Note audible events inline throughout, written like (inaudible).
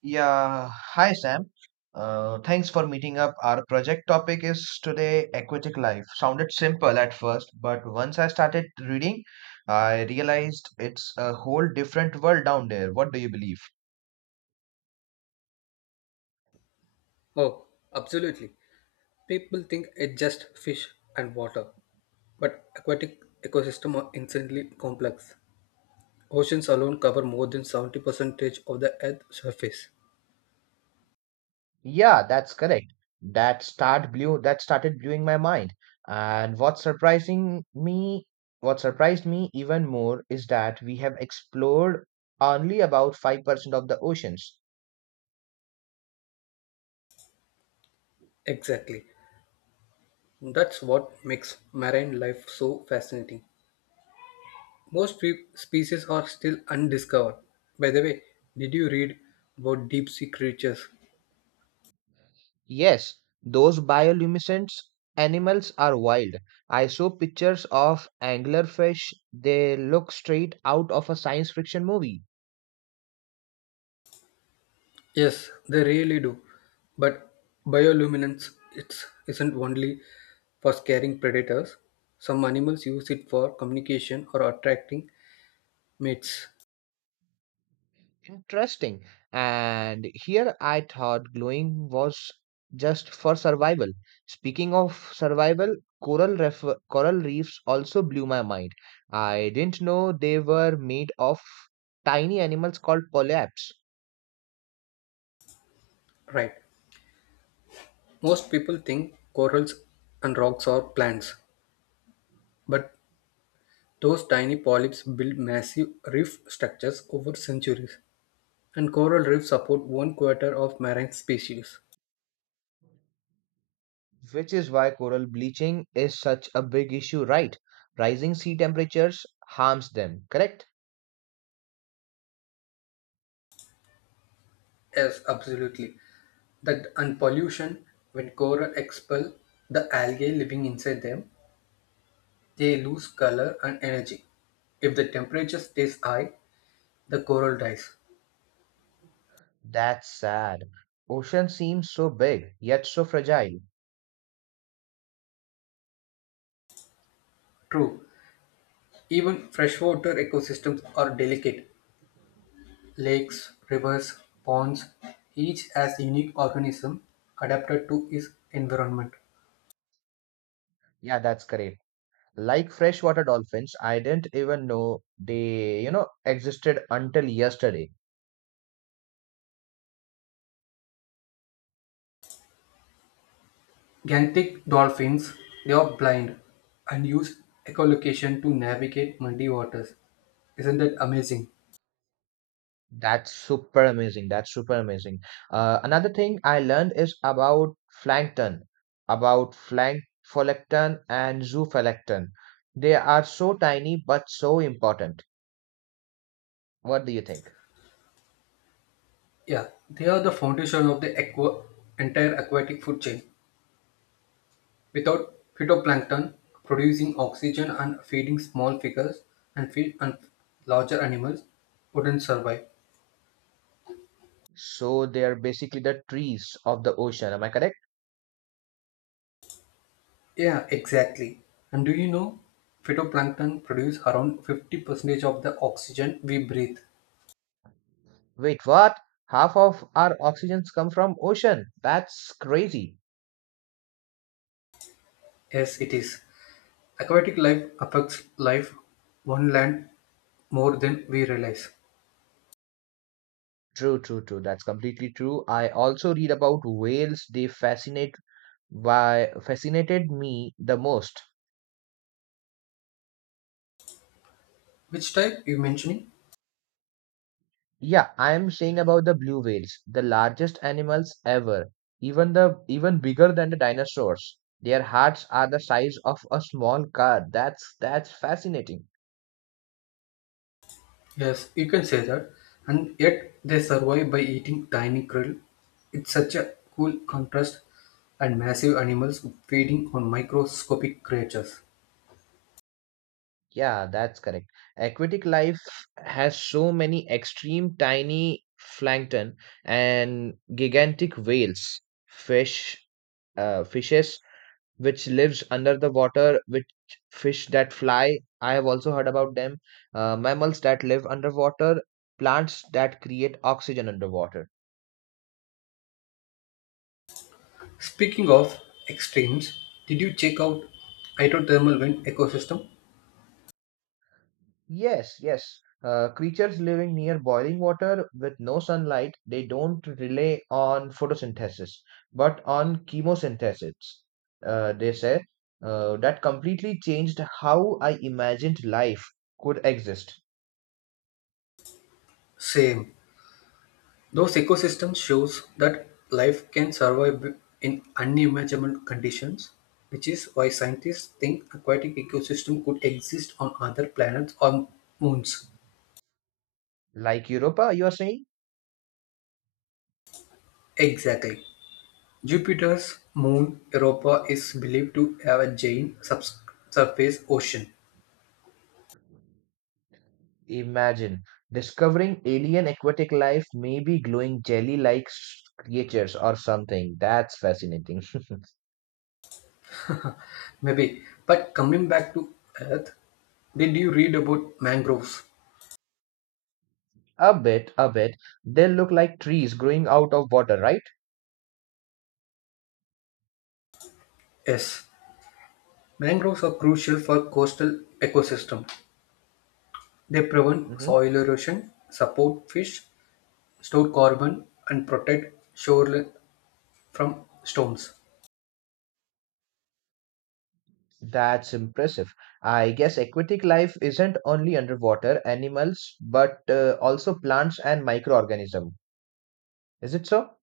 Yeah, hi Sam. Thanks for meeting up. Our project topic is today aquatic life. Sounded simple at first, but once I started reading, I realized it's a whole different world down there. What do you believe? Oh, absolutely. People think it's just fish and water, but aquatic ecosystems are insanely complex. Oceans alone cover more than 70% of the Earth's surface. Yeah, that's correct. That started blowing my mind. And what surprised me even more is that we have explored only about 5% of the oceans. Exactly. That's what makes marine life so fascinating. Most species are still undiscovered. By the way, did you read about deep sea creatures? Yes, those bioluminescent animals are wild. I saw pictures of anglerfish. They look straight out of a science fiction movie. Yes, they really do. But bioluminescence isn't only for scaring predators. Some animals use it for communication or attracting mates. Interesting. And here I thought glowing was just for survival. Speaking of survival, coral reefs also blew my mind. I didn't know they were made of tiny animals called polyps. Right. Most people think corals and rocks are plants, but those tiny polyps build massive reef structures over centuries. And coral reefs support one quarter of marine species. Which is why coral bleaching is such a big issue, right? Rising sea temperatures harms them, correct? Yes, absolutely. That and pollution, when coral expel the algae living inside them, they lose color and energy. If the temperature stays high, the coral dies. That's sad. Ocean seems so big, yet so fragile. True, even freshwater ecosystems are delicate. Lakes, rivers, ponds, each has unique organism adapted to its environment. Yeah, that's correct. Like freshwater dolphins, I didn't even know they existed until yesterday. Gantic dolphins, they are blind and use echolocation to navigate muddy waters. Isn't that amazing? That's super amazing. That's super amazing. Another thing I learned is about plankton, about flank phytoplankton and zooplankton. They are so tiny but so important. What do you think? Yeah, they are the foundation of the entire aquatic food chain. Without phytoplankton producing oxygen and feeding small figures and fish and larger animals wouldn't survive. So they are basically the trees of the ocean. Am I correct? Yeah, exactly. And do you know phytoplankton produce around 50% of the oxygen we breathe? Wait, what? Half of our oxygens come from ocean. That's crazy. Yes, it is. Aquatic life affects life on land more than we realize. True, true, true. That's completely true. I also read about whales. They fascinate why fascinated me the most. Which type you mentioning? Yeah, I am saying about the blue whales, the largest animals ever, even bigger than the dinosaurs. Their hearts are the size of a small car. That's fascinating. Yes, you can say that. And yet they survive by eating tiny krill. It's such a cool contrast and massive animals feeding on microscopic creatures. Yeah, that's correct. Aquatic life has so many extreme tiny plankton and gigantic whales, fish, fishes which lives under the water, which fish that fly. I have also heard about them. Mammals that live underwater, plants that create oxygen underwater. Speaking of extremes, did you check out hydrothermal wind ecosystem? Yes, yes. Creatures living near boiling water with no sunlight, they don't rely on photosynthesis, but on chemosynthesis, they say. That completely changed how I imagined life could exist. Same. Those ecosystems shows that life can survive in unimaginable conditions, which is why scientists think aquatic ecosystem could exist on other planets or moons. Like Europa, you are saying? Exactly. Jupiter's moon Europa is believed to have a giant subsurface ocean. Imagine discovering alien aquatic life, maybe glowing jelly like creatures or something. That's fascinating. Maybe. But coming back to Earth, did you read about mangroves? (laughs) a bit, a bit. They look like trees growing out of water, right? Yes. Mangroves are crucial for coastal ecosystems. They prevent Hmm. soil erosion, support fish, store carbon, and protect shoreline from storms. That's impressive. I guess aquatic life isn't only underwater animals, but also plants and microorganisms. Is it so?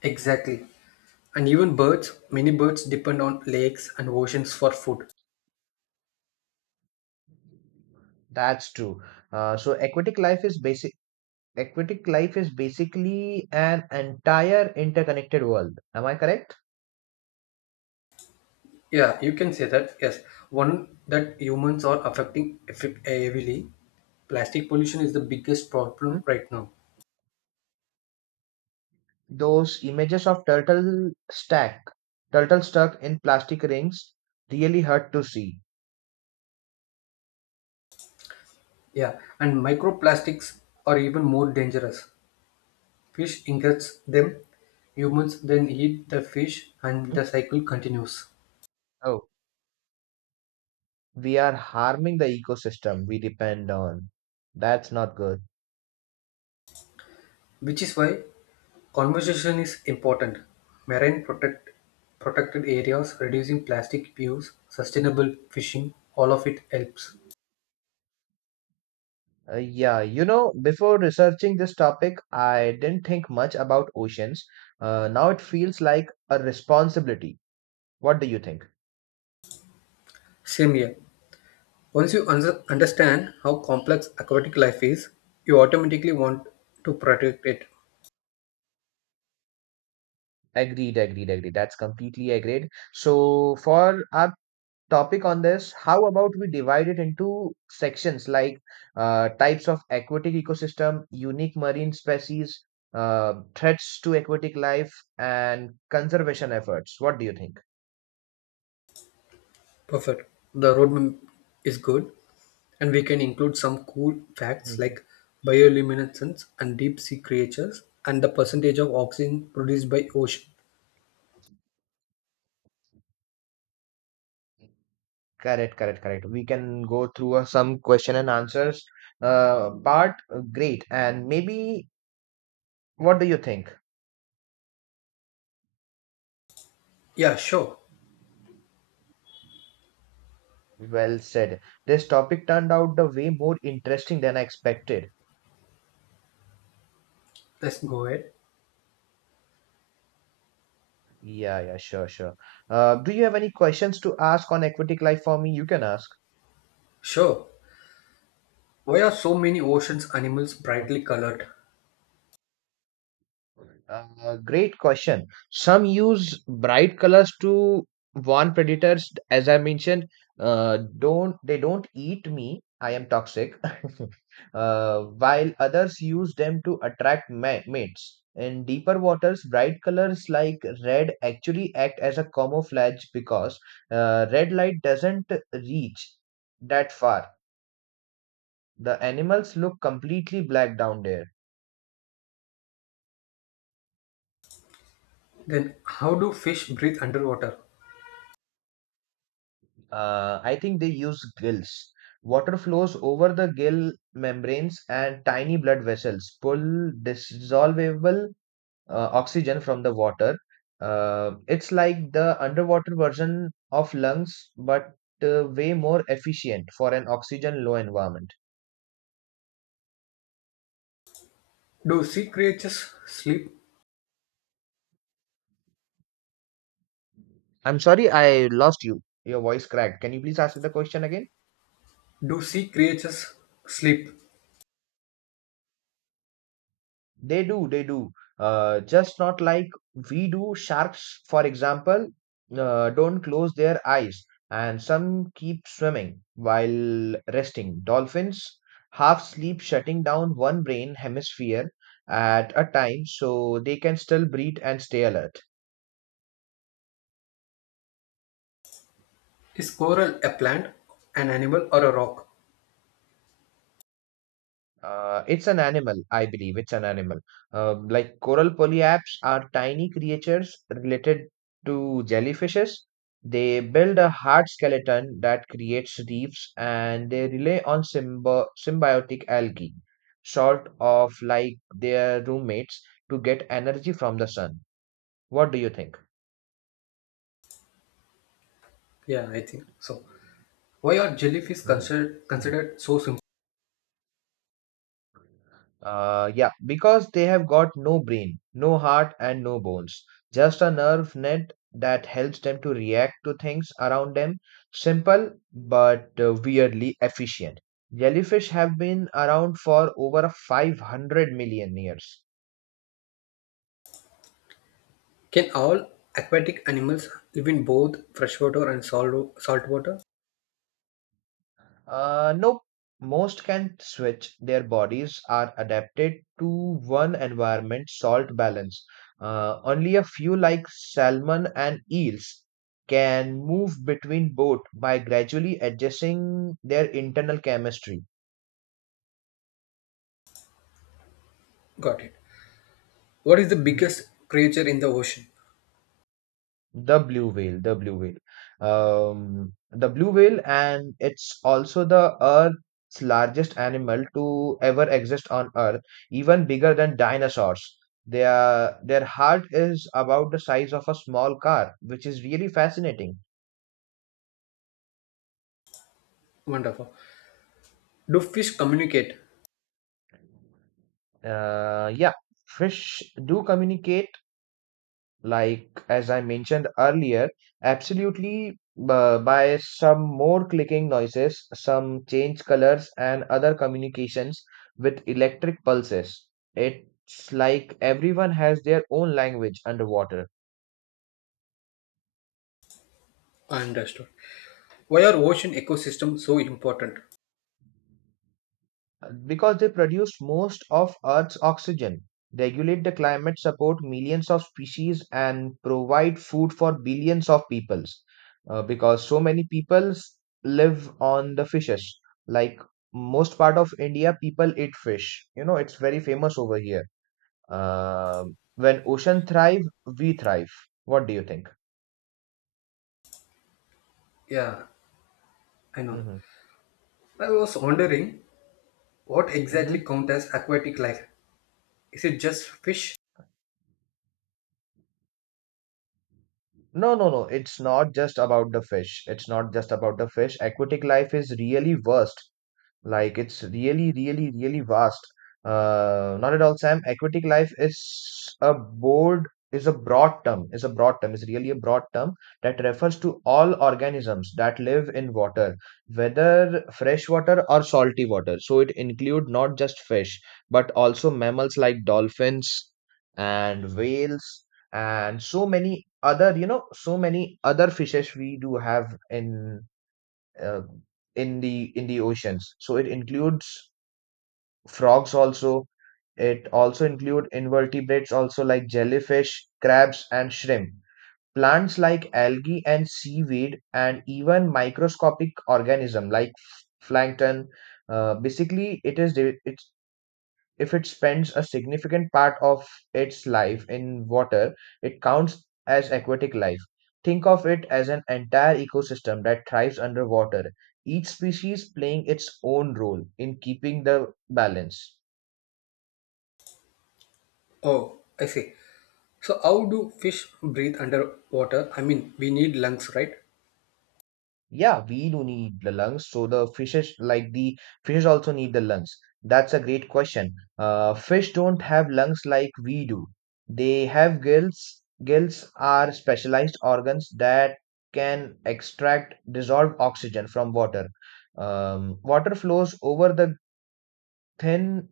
Exactly. And even birds, many birds depend on lakes and oceans for food. That's true. So aquatic life is basic. Aquatic life is basically an entire interconnected world. Am I correct? Yeah, you can say that. Yes, one that humans are affecting effect heavily. Plastic pollution is the biggest problem right now. Those images of turtle stuck in plastic rings really hurt to see. Yeah, and microplastics are even more dangerous. Fish ingests them, humans then eat the fish, and Mhm. the cycle continues. Oh, we are harming the ecosystem we depend on. That's not good. Which is why conversation is important. Marine protect protected areas, reducing plastic use, sustainable fishing, all of it helps. Uh, yeah you know before researching this topic I didn't think much about oceans. Now it feels like a responsibility. What do you think? Same here. Once you understand how complex aquatic life is, you automatically want to protect it. Agreed, agreed, agreed. That's completely agreed. So for our topic on this, how about we divide it into sections like types of aquatic ecosystem, unique marine species, threats to aquatic life, and conservation efforts? What do you think? Perfect. The roadmap is good, and we can include some cool facts Mhm. like bioluminescence and deep sea creatures and the percentage of oxygen produced by ocean. Correct, correct, correct. We can go through some question and answers part. Great. And maybe what do you think? Yeah, sure. Well said. This topic turned out the way more interesting than I expected. Let's go ahead. Yeah, yeah, sure, sure. Do you have any questions to ask on Aquatic Life for me? You can ask. Sure. Why are so many oceans animals brightly colored? Okay. Great question. Some use bright colors to warn predators. As I mentioned, don't eat me. I am toxic. (laughs) While others use them to attract mates. In deeper waters, bright colors like red actually act as a camouflage because red light doesn't reach that far. The animals look completely black down there. Then how do fish breathe underwater? I think they use gills. Water flows over the gill membranes, and tiny blood vessels pull dissolvable oxygen from the water. It's like the underwater version of lungs, but way more efficient for an oxygen low environment. Do sea creatures sleep? I'm sorry, I lost you. Your voice cracked. Can you please ask the question again? Do sea creatures sleep? They do, they do. Just not like we do. Sharks, for example, don't close their eyes, and some keep swimming while resting. Dolphins half sleep, shutting down one brain hemisphere at a time so they can still breathe and stay alert. Is coral a plant, an animal, or a rock? It's an animal, I believe. It's an animal. Like coral polyps are tiny creatures related to jellyfishes. They build a hard skeleton that creates reefs and they rely on symbiotic algae, sort of like their roommates, to get energy from the sun. What do you think? Yeah, I think so. Why are jellyfish Mhm. Considered so simple? Yeah, because they have got no brain, no heart, and no bones. Just a nerve net that helps them to react to things around them. Simple but weirdly efficient. Jellyfish have been around for over 500 million years. Can all aquatic animals live in both freshwater and salt water? Nope. Most can switch. Their bodies are adapted to one environment salt balance. Only a few, like salmon and eels, can move between both by gradually adjusting their internal chemistry. Got it. What is the Mm-hmm. biggest creature in the ocean? The blue whale, the blue whale. The blue whale, and it's also the Earth's largest animal to ever exist on Earth, even bigger than dinosaurs. Their heart is about the size of a small car, which is really fascinating. Wonderful. Do fish communicate? Yeah, fish do communicate like as I mentioned earlier, absolutely by some more clicking noises, some change colors, and other communications with electric pulses. It's like everyone has their own language underwater. Understood. Why are ocean ecosystems so important? Because they produce most of Earth's oxygen, regulate the climate, support millions of species, and provide food for billions of peoples. Because so many peoples live on the fishes. Like most part of India, people eat fish. You know, it's very famous over here. When ocean thrive, we thrive. What do you think? Yeah, I know. Hmm, I was wondering what exactly hmm. counts as aquatic life. Is it just fish? No, no, no. It's not just about the fish. It's not just about the fish. Aquatic life is really vast. Like it's really, really, really vast. Not at all, Sam. Aquatic life is a board is a broad term. Is a broad term. Is really a broad term that refers to all organisms that live in water, whether freshwater or salty water. So it include not just fish, but also mammals like dolphins and whales and so many other fishes we do have uh, in the oceans. So it includes frogs also. It also include invertebrates also like jellyfish, crabs, and shrimp. Plants like algae and seaweed, and even microscopic organism like plankton. Basically, it's if it spends a significant part of its life in water, it counts as aquatic life. Think of it as an entire ecosystem that thrives underwater, each species playing its own role in keeping the balance. Oh, I see. So how do fish breathe underwater? I mean, we need lungs, right? Yeah, we do need the lungs. So the fishes, like the fishes, also need the lungs. That's a great question. Fish don't have lungs like we do. They have gills. Gills are specialized organs that can extract dissolved oxygen from water. Water flows over the thin,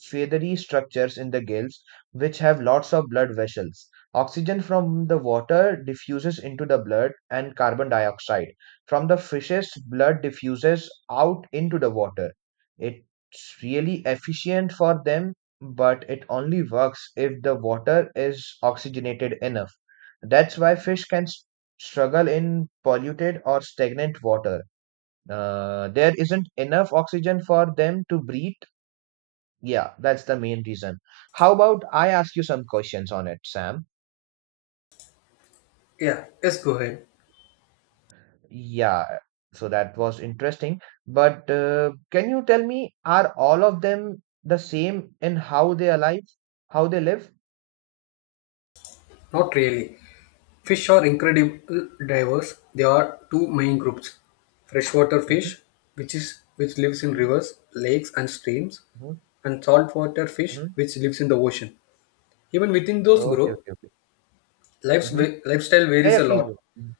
feathery structures in the gills, which have lots of blood vessels. Oxygen from the water diffuses into the blood, and carbon dioxide from the fish's blood diffuses out into the water. It's really efficient for them, but it only works if the water is oxygenated enough. That's why fish can struggle in polluted or stagnant water. There isn't enough oxygen for them to breathe. Yeah, that's the main reason. How about I ask you some questions on it, Sam? Yeah, yes, go ahead. Yeah, so that was interesting. But can you tell me, are all of them the same in how they are alive, how they live? Not really. Fish are incredible divers. There are two main groups. Freshwater Mm-hmm, fish, which lives in mm-hmm, rivers, lakes and streams, mm-hmm. and saltwater fish, Mm-hmm. which lives in the ocean. Even within those Okay, groups, okay, okay. lives, Mm-hmm. lifestyle Yeah, varies yeah, a please lot. go. Mm-hmm,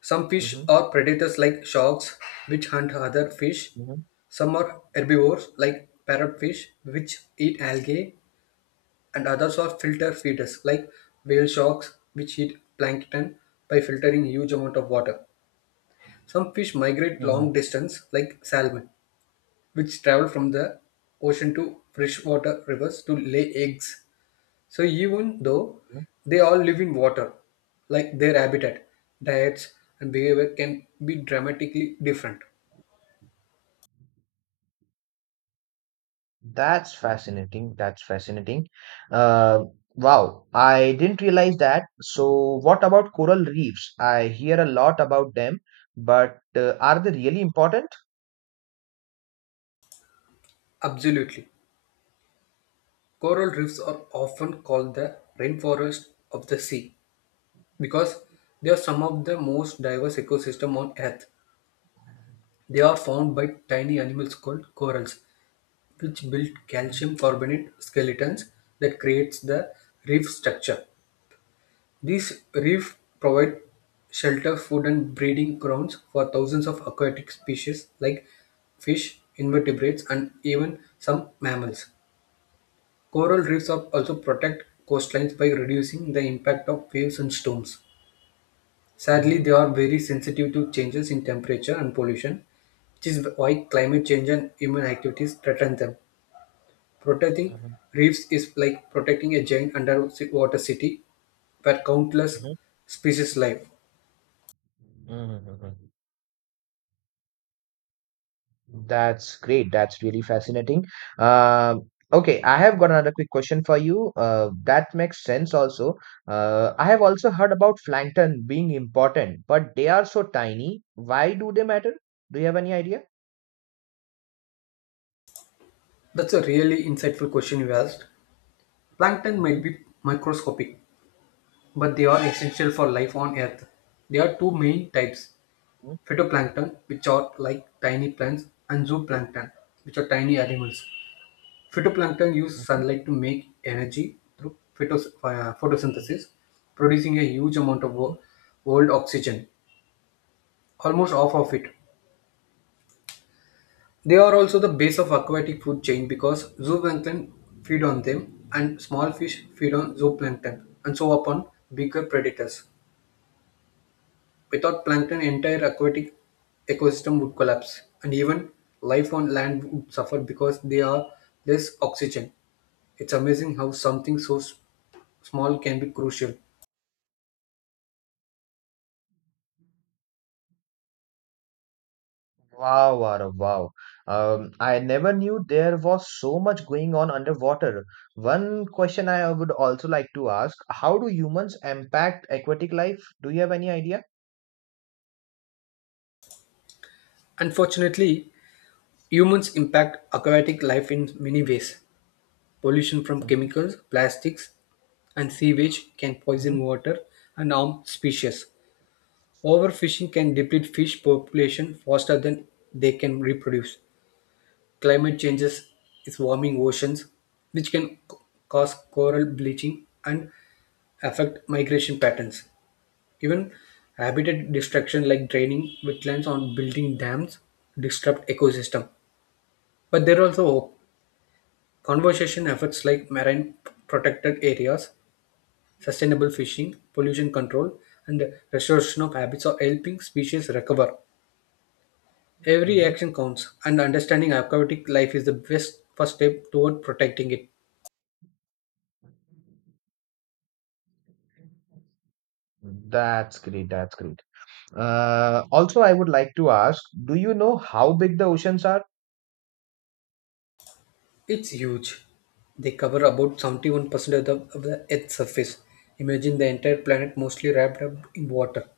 Some fish mm-hmm, are predators like sharks, which hunt other fish. mm-hmm. Some are herbivores like parrotfish, which eat algae, and others are filter feeders like whale sharks, which eat plankton by filtering huge amount of water. Some fish migrate long Mm-hmm. distance like salmon, which travel from the ocean to freshwater rivers to lay eggs. So even though they all live in water, like their habitat, diets and behavior can be dramatically different. That's fascinating. That's fascinating. Uh, wow, I didn't realize that. So, what about coral reefs? I hear a lot about them, but are they really important? Absolutely. Coral reefs are often called the rainforest of the sea because they are some of the most diverse ecosystems on Earth. They are found by tiny animals called corals, which build calcium carbonate skeletons that creates the reef structure. These reef provide shelter, food and breeding grounds for thousands of aquatic species like fish, invertebrates and even some mammals. Coral reefs are also protect coastlines by reducing the impact of waves and storms. Sadly, Hmm, they are very sensitive to changes in temperature and pollution, which is why climate change and human activities threaten them. Protecting hmm, reefs is like protecting a giant underwater city where countless hmm, species live. hmm. That's great. That's really fascinating. Okay, I have got another quick question for you. That makes sense also. I have also heard about plankton being important, but they are so tiny. Why do they matter? Do you have any idea? That's a really insightful question you asked. Plankton might be microscopic, but they are essential for life on Earth. There are two main types, Mhm, phytoplankton, which are like tiny plants, and zooplankton, which are tiny animals. Phytoplankton use mhm, sunlight to make energy through mhm, photosynthesis, producing a huge amount of mhm. World oxygen, almost half of it. They are also the base of aquatic food chain because zooplankton feed on them and small fish feed on zooplankton and so upon bigger predators. Without plankton, entire aquatic ecosystem would collapse and even life on land would suffer because they are less oxygen. It's amazing how something so small can be crucial. Wow, Arav, wow. I never knew there was so much going on underwater. One question I would also like to ask, how do humans impact aquatic life? Do you have any idea? Unfortunately, humans impact aquatic life in many ways. Pollution from Mm-hmm, chemicals, plastics, and sewage can mm-hmm, poison water and harm species. Overfishing can deplete fish population faster than they can reproduce. Climate changes is warming oceans, which can cause coral bleaching and affect migration patterns. Even habitat destruction like draining wetlands or building dams disrupt ecosystem. But there are also hope. Conservation efforts like marine protected areas, sustainable fishing, pollution control, and restoration of habits are helping species recover. Every mm-hmm. action counts, and understanding aquatic life is the best first step toward protecting it. That's great, that's great. Also, I would like to ask, do you know how big the oceans are? It's huge. They cover about 71% of the Earth's surface. Imagine the entire planet mostly wrapped up in water.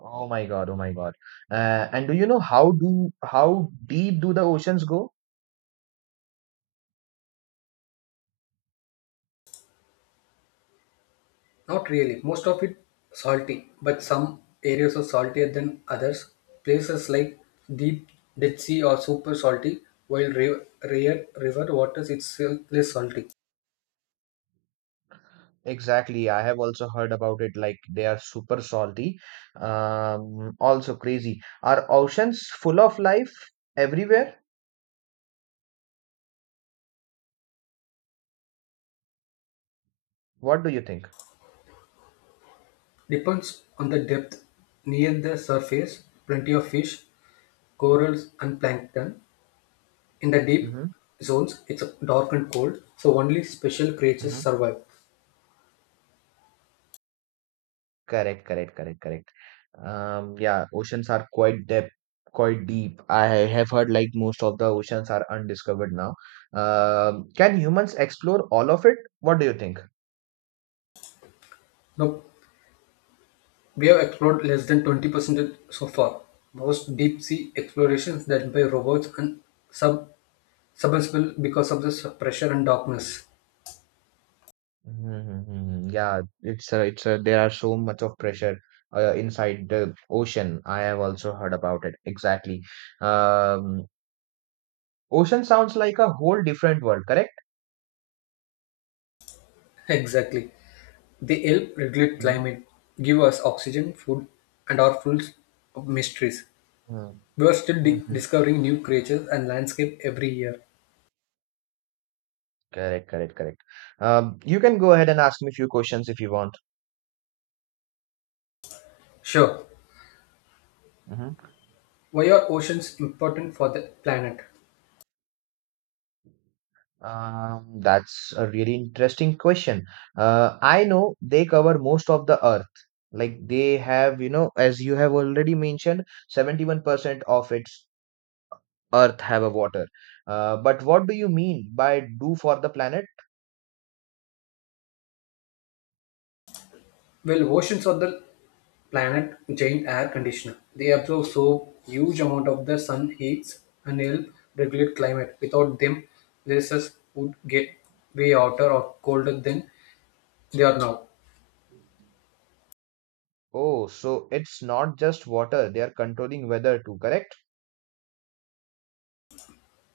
Oh my God, oh my God. And do you know how deep do the oceans go? Not really. Most of it salty, but some areas are saltier than others. Places like deep Dead Sea are super salty, while rare river waters it's less salty. Exactly. I have also heard about it, like they are super salty, also crazy. Are oceans full of life everywhere? What do you think? Depends on the depth. Near the surface, plenty of fish, corals, and plankton. In the deep Mm-hmm. zones, it's dark and cold, so only special creatures Mm-hmm. survive. Correct, correct, correct, correct. Yeah, oceans are quite deep, quite deep. I have heard like most of the oceans are undiscovered now. Can humans explore all of it? What do you think? No. We have explored less than 20% so far, most deep-sea explorations done by robots and sub submersible because of the pressure and darkness. Mm-hmm. Mm-hmm. Yeah, there are so much of pressure inside the ocean. I have also heard about it. Exactly. Um, ocean sounds like a whole different world, correct? (laughs) Exactly. They help regulate Mm-hmm. climate, give us oxygen, food, and are full of mysteries. We are still Mm-hmm. discovering new creatures and landscape every year. Correct, correct, correct. You can go ahead and ask me a few questions if you want. Sure. Hmm. Why are oceans important for the planet? That's a really interesting question. I know they cover most of the earth. Like they have, as you have already mentioned, 71% of it. Earth have a water but what do you mean by do for the planet? Well, oceans are the planet giant air conditioner. They absorb so huge amount of the sun heats and help regulate climate. Without them, places would get way hotter or colder than they are now. Oh, so it's not just water they are controlling weather too, correct?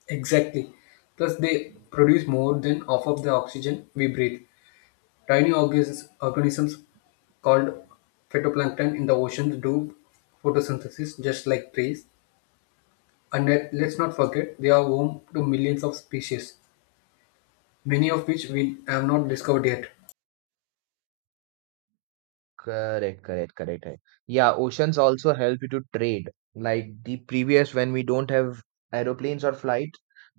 Exactly. Plus, they produce more than half of the oxygen we breathe. Organisms called phytoplankton in the oceans do photosynthesis just like trees. And let's not forget, they are home to millions of species, many of which we have not discovered yet. Correct, correct, correct, correct, Yeah, oceans also help you to trade, like the previous when we don't have aeroplanes or flight.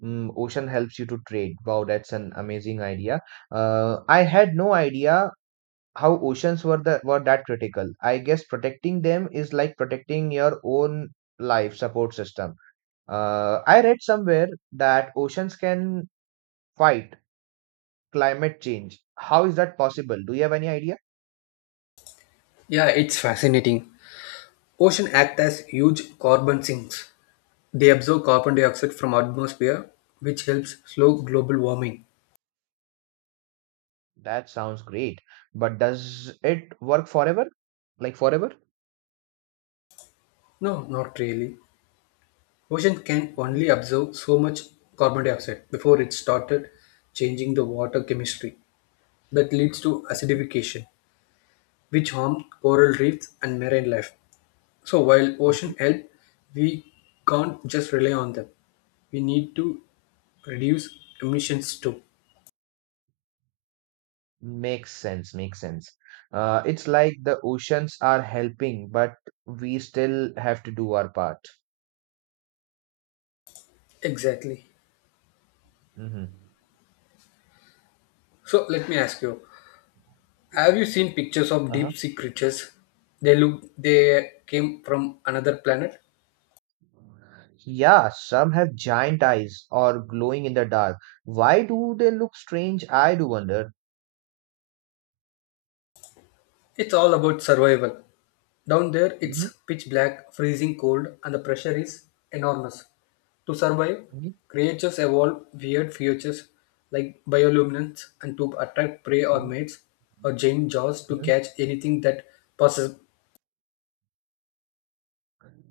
Ocean helps you to trade. Wow, that's an amazing idea. I had no idea how oceans were that critical. I guess protecting them is like protecting your own life support system. I read somewhere that oceans can fight climate change. How is that possible? Do you have any idea? Yeah, it's fascinating. Oceans act as huge carbon sinks. They absorb carbon dioxide from atmosphere, which helps slow global warming. That sounds great, but does it work forever? Like forever? No, not really. Oceans can Mhm, only absorb so much carbon dioxide before it started changing the water chemistry. That leads to mhm, acidification, which harms coral reefs and marine life. So while mhm. ocean help, we can't just rely on them. We need to reduce emissions too. Makes sense, makes sense. It's like the oceans are helping, but we still have to do our part. Exactly. Hmm. So let me ask you, have you seen pictures of Uh-huh. deep sea creatures? They look they came from another planet. Yeah, some have giant eyes or glowing in the dark. Why do they look strange? I do wonder. It's all about survival. Down there Hmm, it's pitch black, freezing cold, and the pressure is enormous. To survive, creatures evolve weird features like bioluminescence and to attract prey or hmm. mates or giant jaws to catch anything that passes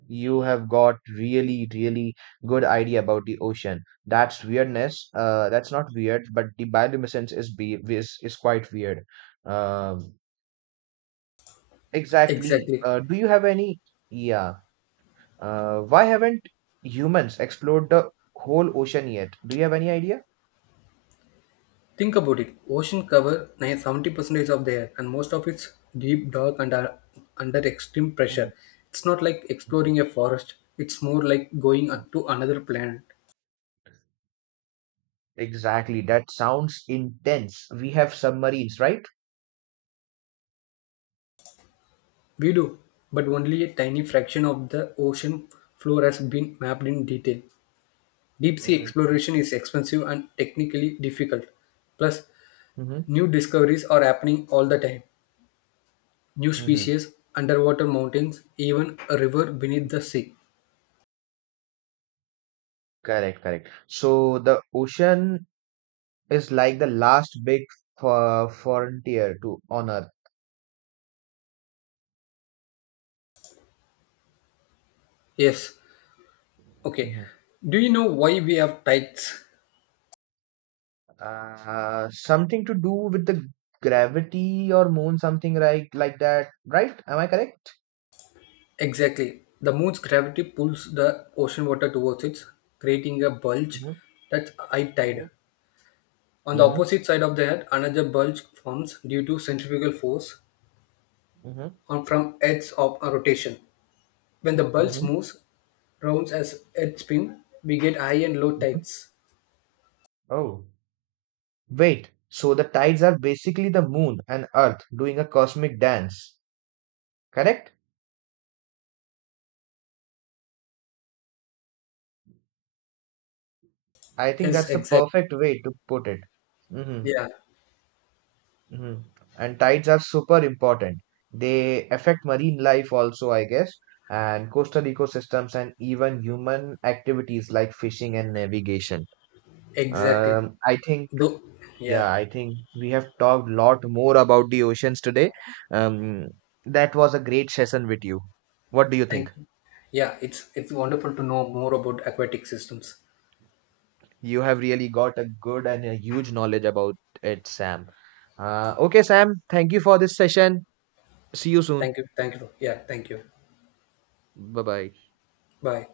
You have got really, really good idea about the ocean. That's weirdness. That's not weird, but the bioluminescence is quite weird. Um exactly. exactly. Do you have any? Yeah. Why haven't humans explored the whole ocean yet? Do you have any idea? Think about it. Ocean cover 70% of the air, and most of it's deep, dark, and are under extreme Mhm. pressure. It's not like exploring a forest. It's more like going to another planet. Exactly, that sounds intense. We have submarines, right? We do, but only a tiny fraction of the ocean floor has been mapped in detail. Deep sea Hmm, exploration is expensive and technically difficult. Plus, hmm, new discoveries are happening all the time. New hmm. species, underwater mountains, even a river beneath the sea. Correct, correct. So the ocean is like the last big frontier to on Earth. Yes, okay. Mhm. Do you know why we have tides? Something to do with the gravity or moon, something like that, right? Am I correct? Exactly. The moon's gravity pulls the ocean water towards it, creating a bulge, Mhm. that's high Mhm. tide. On the Mhm. opposite side of the head, another bulge forms due to centrifugal force Mhm. on from Earth's of a rotation. When the bulge Hmm, moves rounds as Earth spin, we get high and low hmm. tides. Oh. Wait, so the tides are basically the moon and Earth doing a cosmic dance, correct? I think Yes, that's the exactly. perfect way to put it. Mm-hmm. Yeah, Mhm. And tides are super important. They affect marine life also, I guess, and coastal ecosystems and even human activities like fishing and navigation. exactly. I think, Though, yeah. yeah, I think we have talked a lot more about the oceans today. Um, that was a great session with you. What do you Thank think? you. Yeah, it's wonderful to know more about aquatic systems. You have really got a good and a huge knowledge about it, Sam. Okay, Sam, thank you for this session. See you soon. Thank you. Thank you. Yeah. Thank you. Bye bye. Bye.